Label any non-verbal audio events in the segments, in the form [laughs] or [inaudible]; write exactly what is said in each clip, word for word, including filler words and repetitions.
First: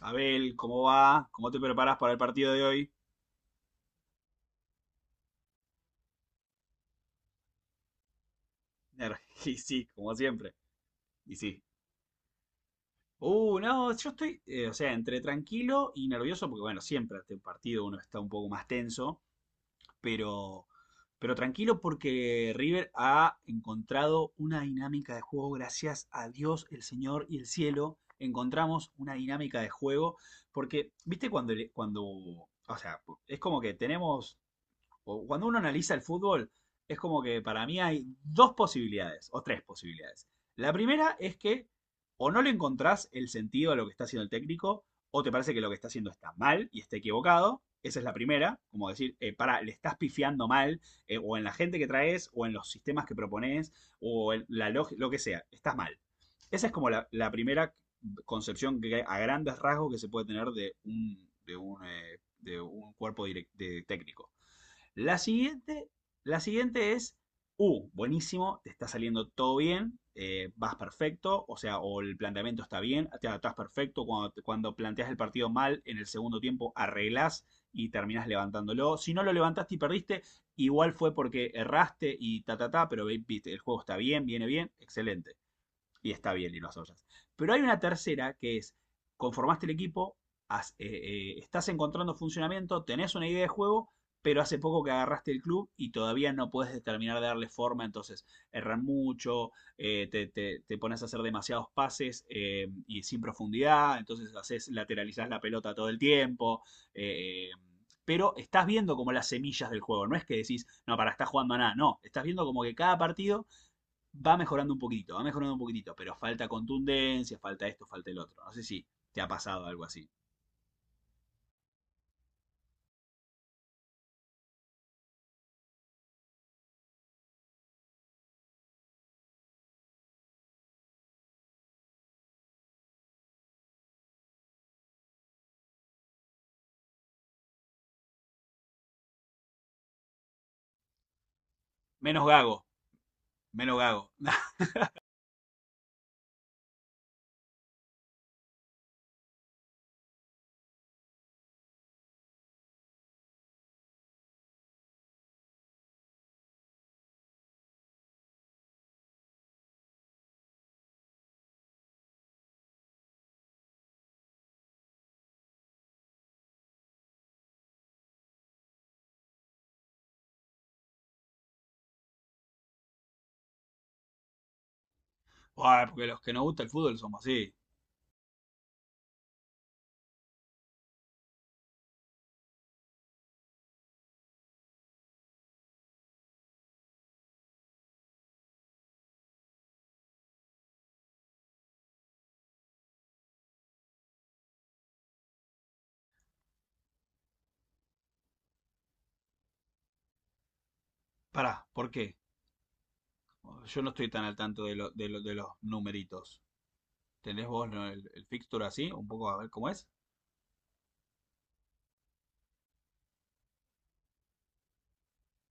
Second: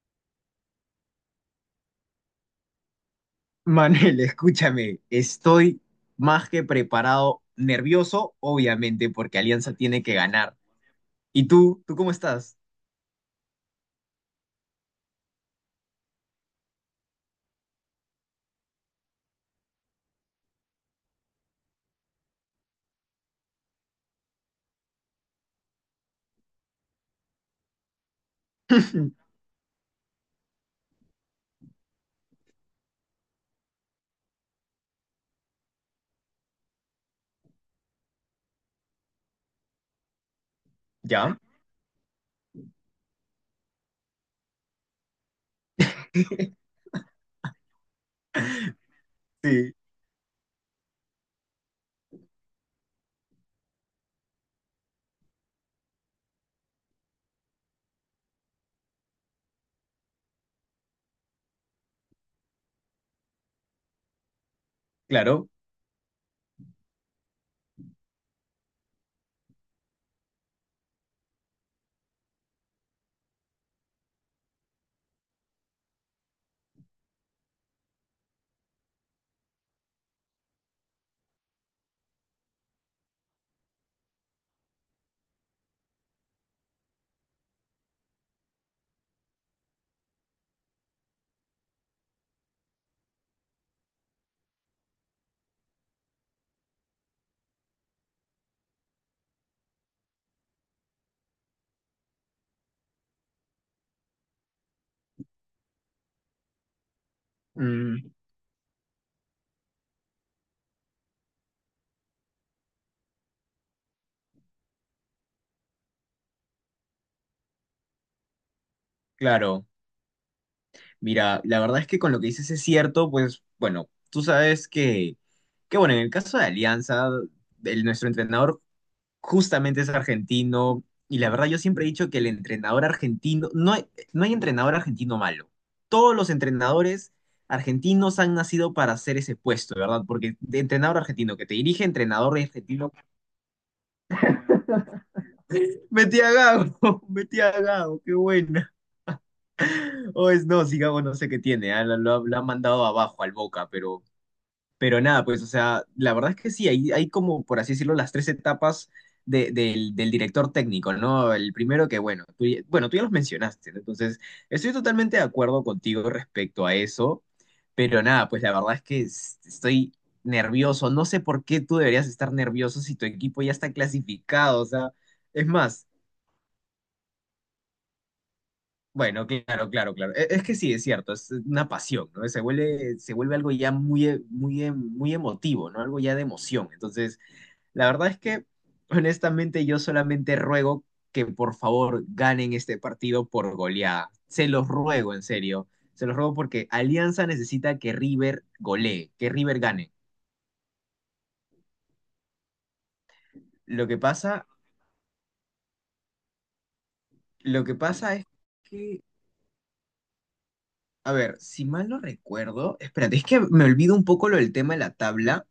Abel, ¿cómo va? ¿Cómo te preparas para el partido de hoy? Manuel, [laughs] escúchame, estoy más que preparado, nervioso, obviamente, porque [laughs] Y Alianza sí, tiene como que siempre. ganar. Y ¿Y sí. tú? ¿Tú cómo estás? Uh, no, yo estoy, eh, o sea, entre tranquilo y nervioso, porque bueno, siempre ante un partido uno está un poco más tenso, pero, pero tranquilo porque River ha encontrado una dinámica de juego, gracias a Dios, el Señor y el cielo, encontramos una [laughs] dinámica de juego, porque, viste, cuando, le- cuando, o sea, es como que tenemos o cuando uno analiza el fútbol, es como que para mí hay dos posibilidades, o tres posibilidades. La primera es ¿Ya? que o no le encontrás el sentido a lo que está haciendo el técnico, o te parece que lo que está haciendo está mal y está equivocado. Esa es la primera, como decir, eh, para, le Sí, estás pifiando mal, eh, o en la gente que traes, o en los sistemas que propones, o en la lógica, lo que sea, estás mal. Esa es como la, la, primera concepción que a grandes rasgos que se puede tener de un, de un, eh, de un cuerpo direct- de técnico. La claro. siguiente, la siguiente es, uh, buenísimo, te está saliendo todo bien, eh, vas perfecto, o sea, o el planteamiento está bien, te adaptás perfecto, cuando, cuando planteas el partido mal, en el segundo tiempo arreglás y terminás levantándolo. Si no lo levantaste y perdiste, igual fue porque erraste y ta, ta, ta, pero viste, el juego está bien, viene bien, excelente. Y está bien, y lo asoyas. Pero hay una tercera que es, conformaste el equipo, has- eh, eh, estás encontrando funcionamiento, tenés una idea de juego, pero hace poco que agarraste el club y todavía no puedes determinar de darle forma, entonces erran mucho, eh, te, te- te pones a hacer demasiados pases eh, y sin profundidad, entonces haces, lateralizás la pelota todo el tiempo, eh, Mm, pero estás viendo como las semillas del juego, no es que decís, no, para, está jugando a nada, no, estás viendo como que cada partido va mejorando un poquitito, va mejorando un poquitito, pero falta contundencia, falta esto, falta el otro. No sé si te ha pasado claro. algo así. Mira, la verdad es que con lo que dices es cierto, pues bueno, tú sabes que, que bueno, en el caso de Alianza, el- nuestro entrenador justamente es argentino y la verdad yo siempre he dicho que el entrenador argentino, no hay, no hay entrenador argentino malo. Todos los entrenadores argentinos han nacido para hacer ese puesto, ¿verdad? Porque de entrenador argentino que te dirige, Menos entrenador gago, argentino, menos gago. [laughs] metí a Gago, [laughs] metí a Gago, qué buena. O es no, si Gago no sé qué tiene, ah, Lo, lo ha lo ha mandado abajo al Boca, pero Pero nada, pues, o sea, la verdad es que sí, hay, hay como, por así decirlo, las tres etapas de- del, del director técnico, ¿no? El primero que, bueno, tú, ya- bueno, tú ya los mencionaste, ¿no? Entonces estoy totalmente de acuerdo contigo respecto a eso, pero nada, pues la verdad es que es- estoy nervioso, no sé por qué tú deberías estar nervioso si tu equipo ya está clasificado, o sea, es más, Ay, porque los que nos gusta el fútbol somos así. bueno, claro, claro, claro, E- es, que sí, es cierto, es una pasión, ¿no? Se vuelve, se vuelve algo ya muy, e- muy, em- muy emotivo, ¿no? Algo ya de emoción, entonces… La verdad es que, honestamente, yo solamente ruego que por favor ganen este partido por goleada. Se los ruego, en serio. Se los ruego porque Alianza necesita que River golee, que River gane. Pará, ¿por qué? Yo Lo no que estoy tan al pasa, tanto de, lo- de lo- de los numeritos. ¿Tenés lo vos que ¿no? el, pasa el es fixture así? que, Un poco a ver cómo es. a ver, si mal no recuerdo, espérate, es que me olvido un poco lo del tema de la tabla,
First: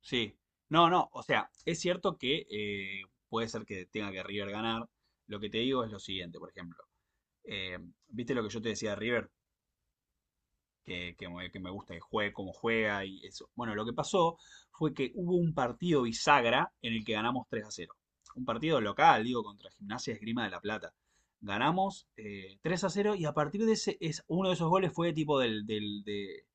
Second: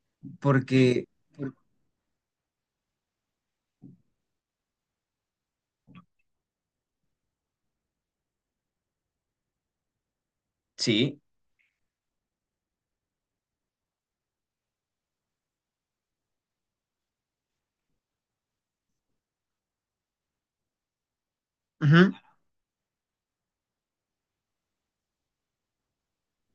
Sí. No, porque, no, o sea, por- es cierto que eh, puede ser que tenga que River ganar. Lo que te digo es lo siguiente, por ejemplo. Eh, ¿viste lo que yo te decía de River? que, sí, que me, que me gusta que juegue, cómo juega y eso. Bueno, lo que pasó fue que hubo un partido bisagra en el que ganamos tres a cero. Un partido local, digo, contra Gimnasia Esgrima de La Plata. Ganamos ujú. eh, tres a cero y a partir de ese, es, uno de esos goles fue tipo del, del- de,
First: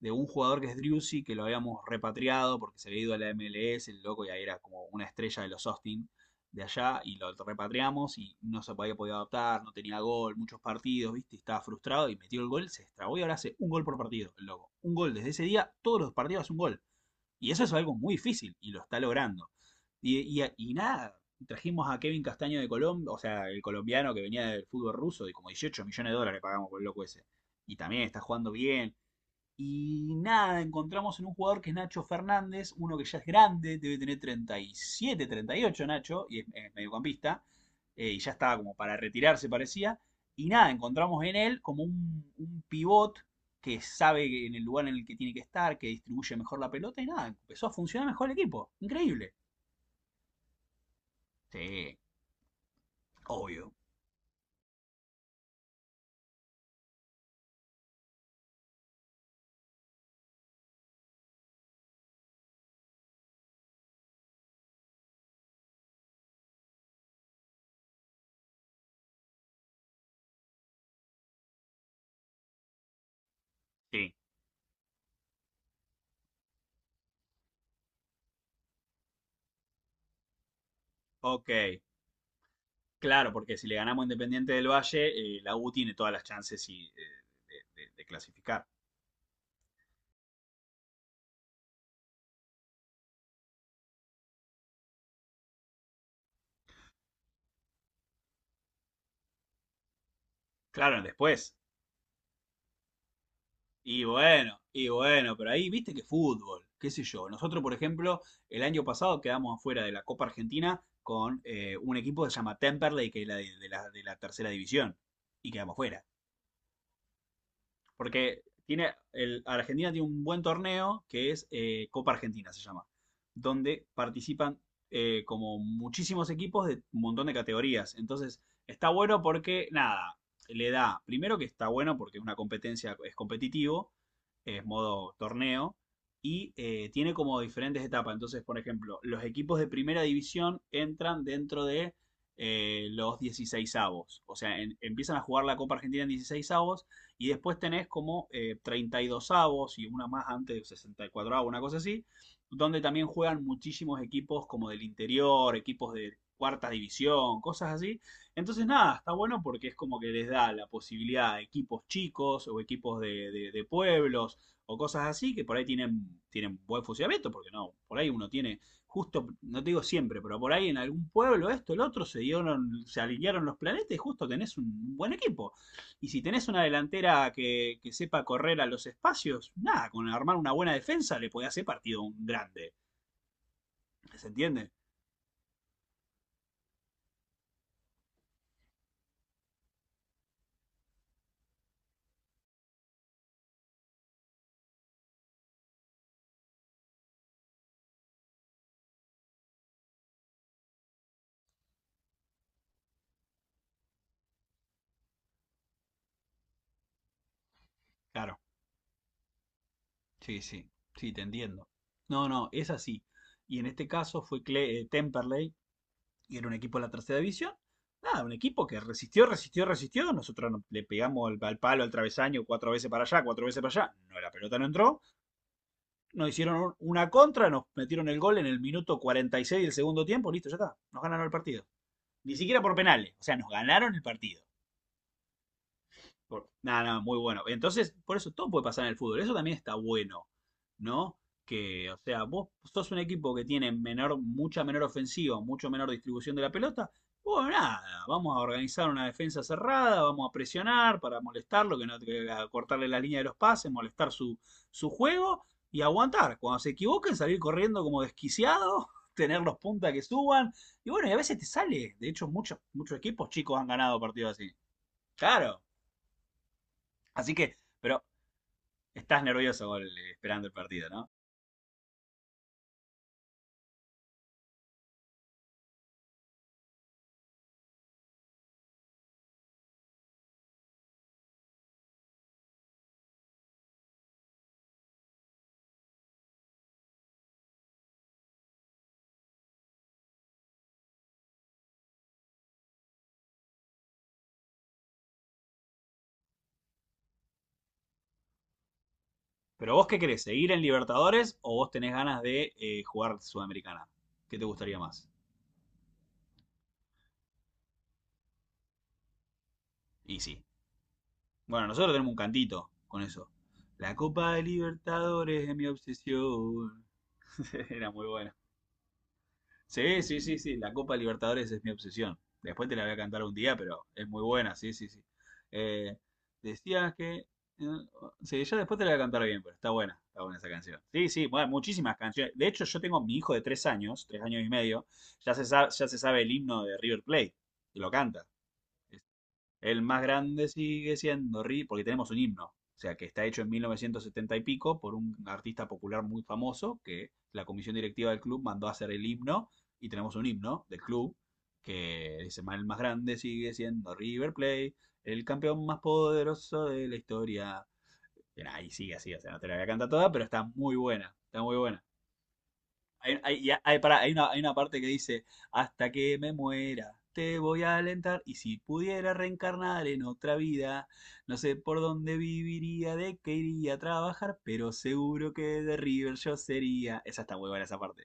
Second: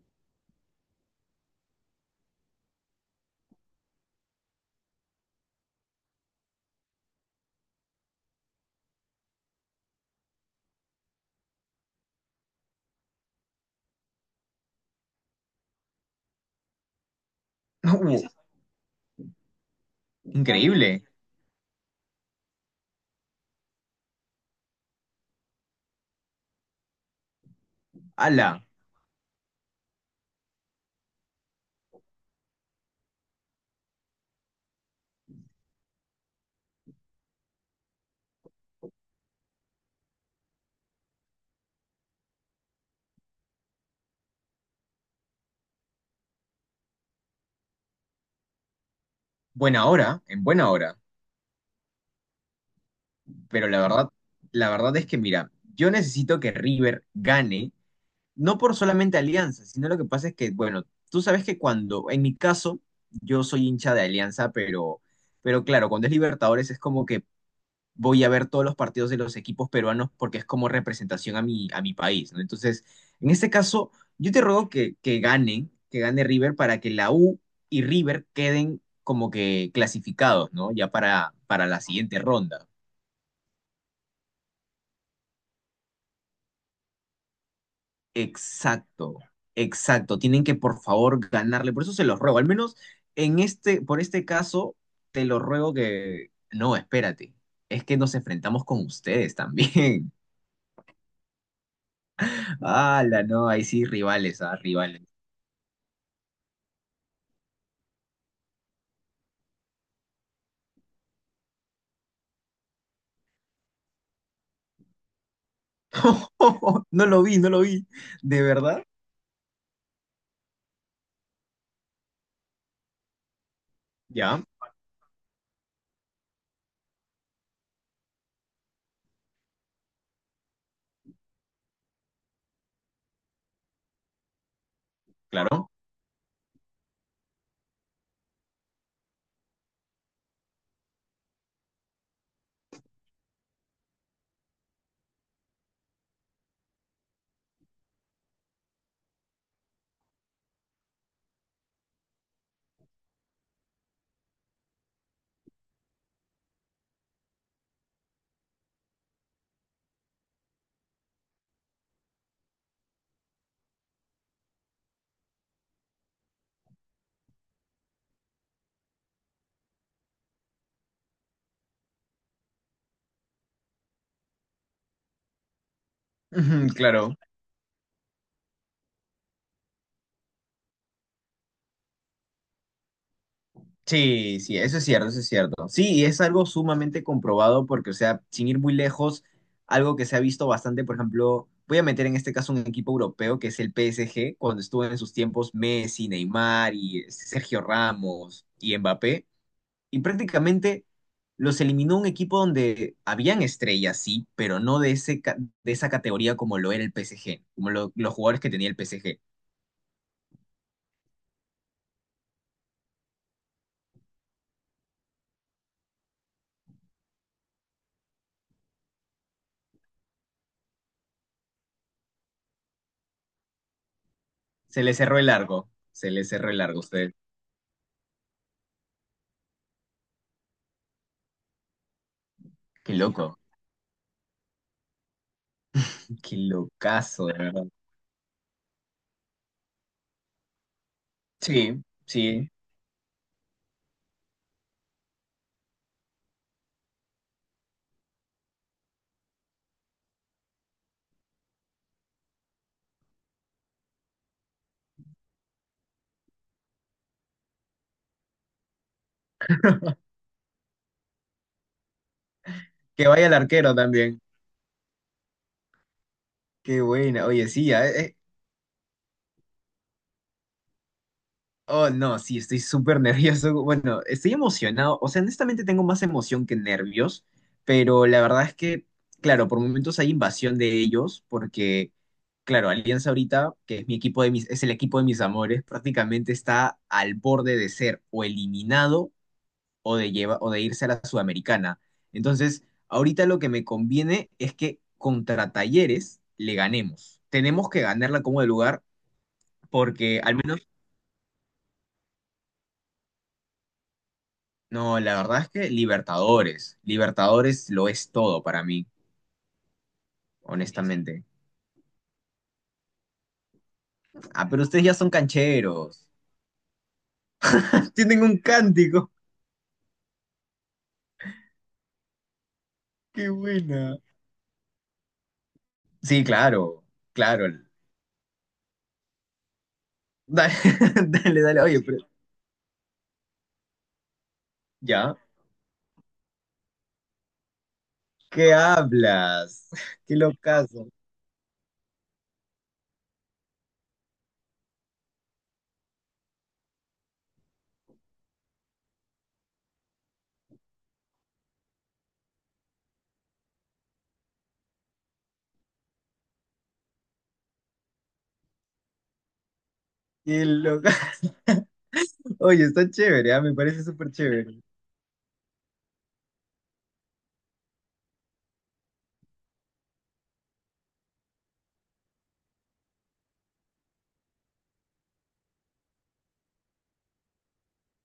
de un jugador que es Driussi, que lo habíamos repatriado porque se había ido a la M L S, el loco, y ahí era como una estrella de los Austin de allá y lo repatriamos y no se había podido adaptar, no tenía gol, muchos partidos, ¿viste? Estaba frustrado y metió el gol, se extrabó y ahora hace un gol por partido, el loco. Un gol desde ese día, todos los partidos hace un gol. Y eso es algo muy Uh, difícil y lo está logrando. Y, y, y increíble. nada, trajimos a Kevin Castaño de Colombia, o sea, el colombiano que venía del fútbol ruso, de como dieciocho millones de dólares pagamos por el loco ese. Y también está jugando Ala, bien, y nada, encontramos en un jugador que es Nacho Fernández, uno que ya es grande, debe tener treinta, treinta y siete, treinta y ocho Nacho, y es, es mediocampista, eh, y ya estaba como para retirarse parecía. Y nada, encontramos en él como un, un pivot que sabe que en el lugar en el que tiene que estar, que distribuye mejor la pelota y nada, empezó a funcionar mejor el equipo. Increíble. buena hora, en buena hora. Sí, Pero obvio. la verdad, la verdad es que, mira, yo necesito que River gane, no por solamente Alianza, sino lo que pasa es que, bueno, tú sabes que cuando, en mi caso, yo soy hincha de Alianza, pero, pero claro, cuando es Libertadores es como que voy a ver todos los partidos de los equipos peruanos porque es como representación a mi, a mi país, ¿no? Entonces, en este caso, Sí, yo te ruego que, que ganen, que gane River para que la U y River queden como que clasificados, ¿no? Ya para, ok. para la siguiente ronda. Claro, porque si le ganamos Independiente del Valle, eh, la U tiene todas las chances y, eh, de, de- de clasificar. Exacto, exacto. Tienen que, por favor, ganarle. Por eso se los ruego. Al menos en este, por este caso, te lo ruego que. No, espérate. Es que nos enfrentamos con ustedes también. Claro, después. [laughs] La no, ahí sí, Y rivales, ah, bueno, y rivales. bueno, pero ahí viste que fútbol, qué sé yo. Nosotros, por ejemplo, el año pasado quedamos afuera de la Copa Argentina con eh, un equipo que se llama Temperley, que es la de, de la, de la tercera división, y quedamos fuera. [laughs] No lo vi, no lo vi. Porque ¿De verdad? tiene el, Argentina tiene un buen torneo que es eh, Copa Argentina, se llama, donde Ya, participan eh, como muchísimos equipos de un montón de categorías. Entonces, está bueno porque, nada, le da, primero que está bueno porque es una competencia, es competitivo, es modo claro. torneo, y eh, tiene como diferentes etapas. Entonces, por ejemplo, los equipos de primera división entran dentro de eh, los dieciséis. O sea, en- empiezan a jugar la Copa Argentina en dieciséis y después tenés como eh, treinta y dos avos y una más antes, de sesenta y cuatro avos, una cosa así, donde también juegan muchísimos equipos como del interior, equipos de cuarta división, cosas así. Entonces, nada, está bueno porque es como que les da la posibilidad a equipos chicos o equipos de, de- de pueblos o cosas así que por ahí tienen, tienen buen funcionamiento, porque no, por ahí uno tiene, justo, no te digo siempre, pero por ahí en algún pueblo esto, el otro, se dieron, se alinearon los planetas y justo tenés un buen equipo. Y si [laughs] tenés una Ujú, claro. delantera que, que sepa correr a los espacios, nada, con armar una buena defensa le podés hacer partido un grande. ¿Se Sí, sí, entiende? eso es cierto, eso es cierto. Sí, y es algo sumamente comprobado porque, o sea, sin ir muy lejos, algo que se ha visto bastante, por ejemplo, voy a meter en este caso un equipo europeo que es el P S G, cuando estuvo en sus tiempos Messi, Neymar y Sergio Ramos y Mbappé, y prácticamente los eliminó un equipo donde habían estrellas, sí, pero no de ese, ca- de esa categoría como lo era el P S G, como lo- los Claro. jugadores que tenía el P S G. Sí, sí, sí, te entiendo. No, no, es así. Y en este caso fue Cle- eh, Temperley, y era un equipo de la tercera división. Nada, un equipo que resistió, resistió, resistió. Nosotros no- le pegamos al, al palo, al travesaño, cuatro veces para allá, cuatro veces para allá. No, la pelota no Se le entró. cerró el largo, se le Nos cerró hicieron el un- largo, una usted. contra, nos metieron el gol en el minuto cuarenta y seis del segundo tiempo. Listo, ya está. Nos ganaron el partido. Ni siquiera por Qué penales. O sea, loco. nos ganaron el partido. Qué Nada, nada, muy locazo, de bueno. verdad. Entonces, por eso todo puede pasar en el fútbol. Eso también está bueno, ¿no? Sí, Que, o sea, vos sí. sos un equipo que tiene menor, mucha menor ofensiva, mucho menor distribución de la pelota. Bueno, nada, vamos a organizar una defensa cerrada, vamos a presionar para molestarlo, que no que- a cortarle la línea de los pases, molestar su, su juego y aguantar. Cuando se equivoquen, salir corriendo como desquiciado, [laughs] tener los puntas que suban. Y bueno, y a veces te sale. De hecho, muchos, muchos Que vaya equipos el chicos han arquero ganado también. partidos así. Claro. Qué buena. Así Oye, que, sí, ya, eh, pero eh. estás nervioso con el- esperando el partido, ¿no? Oh, no, sí, estoy súper [laughs] nervioso. Bueno, estoy emocionado. O sea, honestamente tengo más emoción que nervios, pero la verdad es que, claro, por momentos hay invasión de ellos, porque, claro, Alianza ahorita, que es mi equipo de mis, es el equipo de mis amores, prácticamente está al borde de ser o eliminado o de, lleva, o de irse a la Sudamericana. Entonces, ahorita lo que me conviene es que contra Talleres le ganemos. Tenemos que ganarla como de lugar Pero vos qué porque querés, al ¿seguir en menos, Libertadores o vos tenés ganas de eh, jugar Sudamericana? ¿Qué te gustaría no, más? la verdad es que Libertadores, Libertadores lo es todo para mí, Y sí. honestamente. Bueno, nosotros tenemos un cantito con eso. La Copa de Ah, pero ustedes ya son Libertadores es mi cancheros. obsesión. [laughs] Era [laughs] muy Tienen bueno. un cántico. Sí, sí, sí, sí. La Copa Libertadores es mi obsesión. Después te la voy a cantar Qué un día, pero buena. es muy buena, sí, sí, sí. Eh, Sí, claro, decías que. eh, claro. Sí, ya después te la voy a cantar bien, pero está buena, está buena esa Dale, canción. Sí, [laughs] sí, dale, bueno, dale. Oye, muchísimas pero canciones. De hecho, yo tengo mi hijo de tres años, tres años y medio, ya. ya se sabe, ya se sabe el himno de River Plate, y lo canta. ¿Qué hablas? El [laughs] más Qué grande locazo. sigue siendo Ri, porque tenemos un himno, o sea, que está hecho en mil novecientos setenta y pico por un artista popular muy famoso que la comisión directiva del club mandó a hacer el himno y tenemos un himno del club que dice, el más grande sigue siendo River Plate, el campeón más poderoso de la historia. Y nada, y sigue así, o sea, no te la voy a cantar toda, pero está Qué muy buena, locazo. está muy buena. [laughs] Oye, está Hay, chévere, hay- ah, y me hay- parece pará, hay súper una, hay una chévere. parte que dice, hasta que me muera, te voy a alentar y si pudiera reencarnar en otra vida, no sé por dónde viviría, de qué iría a trabajar, pero seguro que de River yo sería. Esa está muy buena esa parte.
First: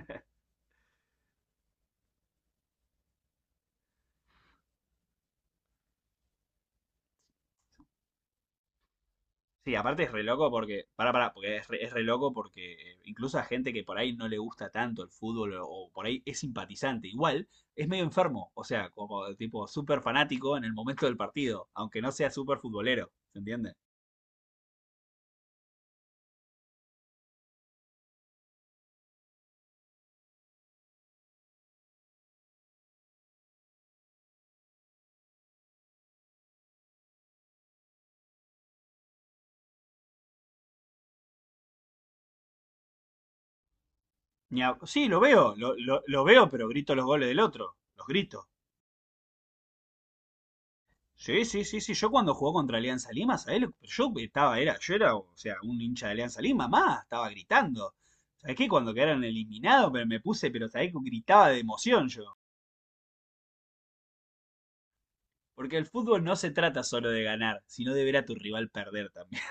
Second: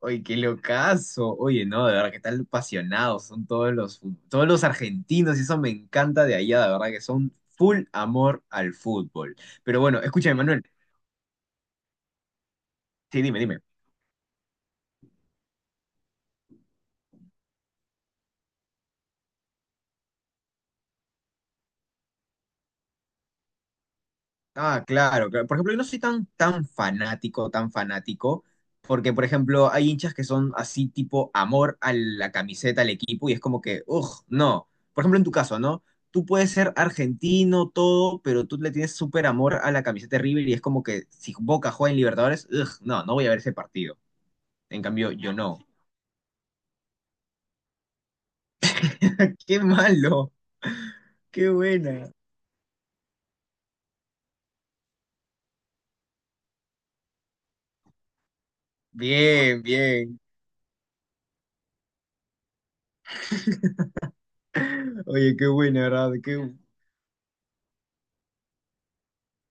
Oye, qué locazo. Oye, no, de verdad que tan apasionados son todos los, fu- todos los argentinos y eso me encanta de allá, de verdad que son full amor al fútbol. Sí, Pero bueno, aparte es re escúchame, loco Manuel. porque, pará, pará, porque es re, es re loco porque eh, Sí, incluso dime, a dime. gente que por ahí no le gusta tanto el fútbol o, o por ahí es simpatizante, igual es medio enfermo, o sea, como tipo súper fanático en el momento del partido, aunque no sea súper futbolero, ¿se entiende? Ah, claro, claro. Por ejemplo, yo no soy tan, tan fanático, tan fanático, porque, por ejemplo, hay hinchas que son así tipo amor a la camiseta, al equipo, y es como que, uff, no. Por ejemplo, en tu caso, ¿no? Tú puedes ser argentino, todo, pero tú le tienes súper amor a la camiseta de River y es como que si Boca juega en Libertadores, ugh, no, no voy a ver ese partido. Ni a- En Sí, cambio, lo yo veo, no. lo, lo- lo veo, pero grito los goles del otro, los grito. [laughs] ¡Qué malo! Sí, ¡Qué sí, sí, sí. Yo buena! cuando jugó contra Alianza Lima, ¿sabés? Yo estaba, era, yo era, o sea, un hincha de Alianza Lima, más, estaba gritando. ¿Sabés qué? Cuando quedaron Bien, eliminados, pero bien. me puse, pero ¿sabés que gritaba de emoción yo? Oye, qué Porque buena, el ¿verdad? fútbol no se Qué, trata solo de ganar, sino de ver a tu rival perder también.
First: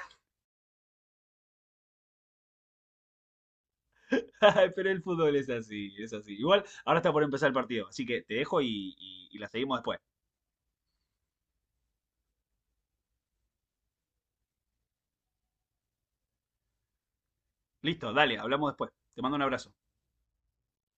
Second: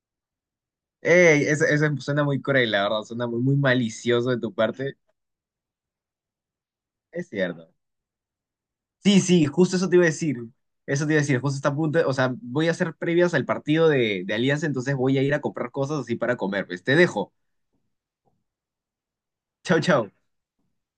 ey, ese, ese suena muy cruel, la verdad, suena muy, muy malicioso de tu [laughs] Pero parte. el fútbol es así, es así. Igual, ahora está por Es empezar el cierto. partido, así que te dejo y, Sí, y y sí, la justo seguimos eso te después. iba a decir. Eso te iba a decir, justo está a punto, de- o sea, voy a hacer previas al partido de, de Alianza, entonces voy a ir a comprar cosas así para comer. Pues te dejo. Listo, dale, hablamos después. Te mando un abrazo. Chao, chao.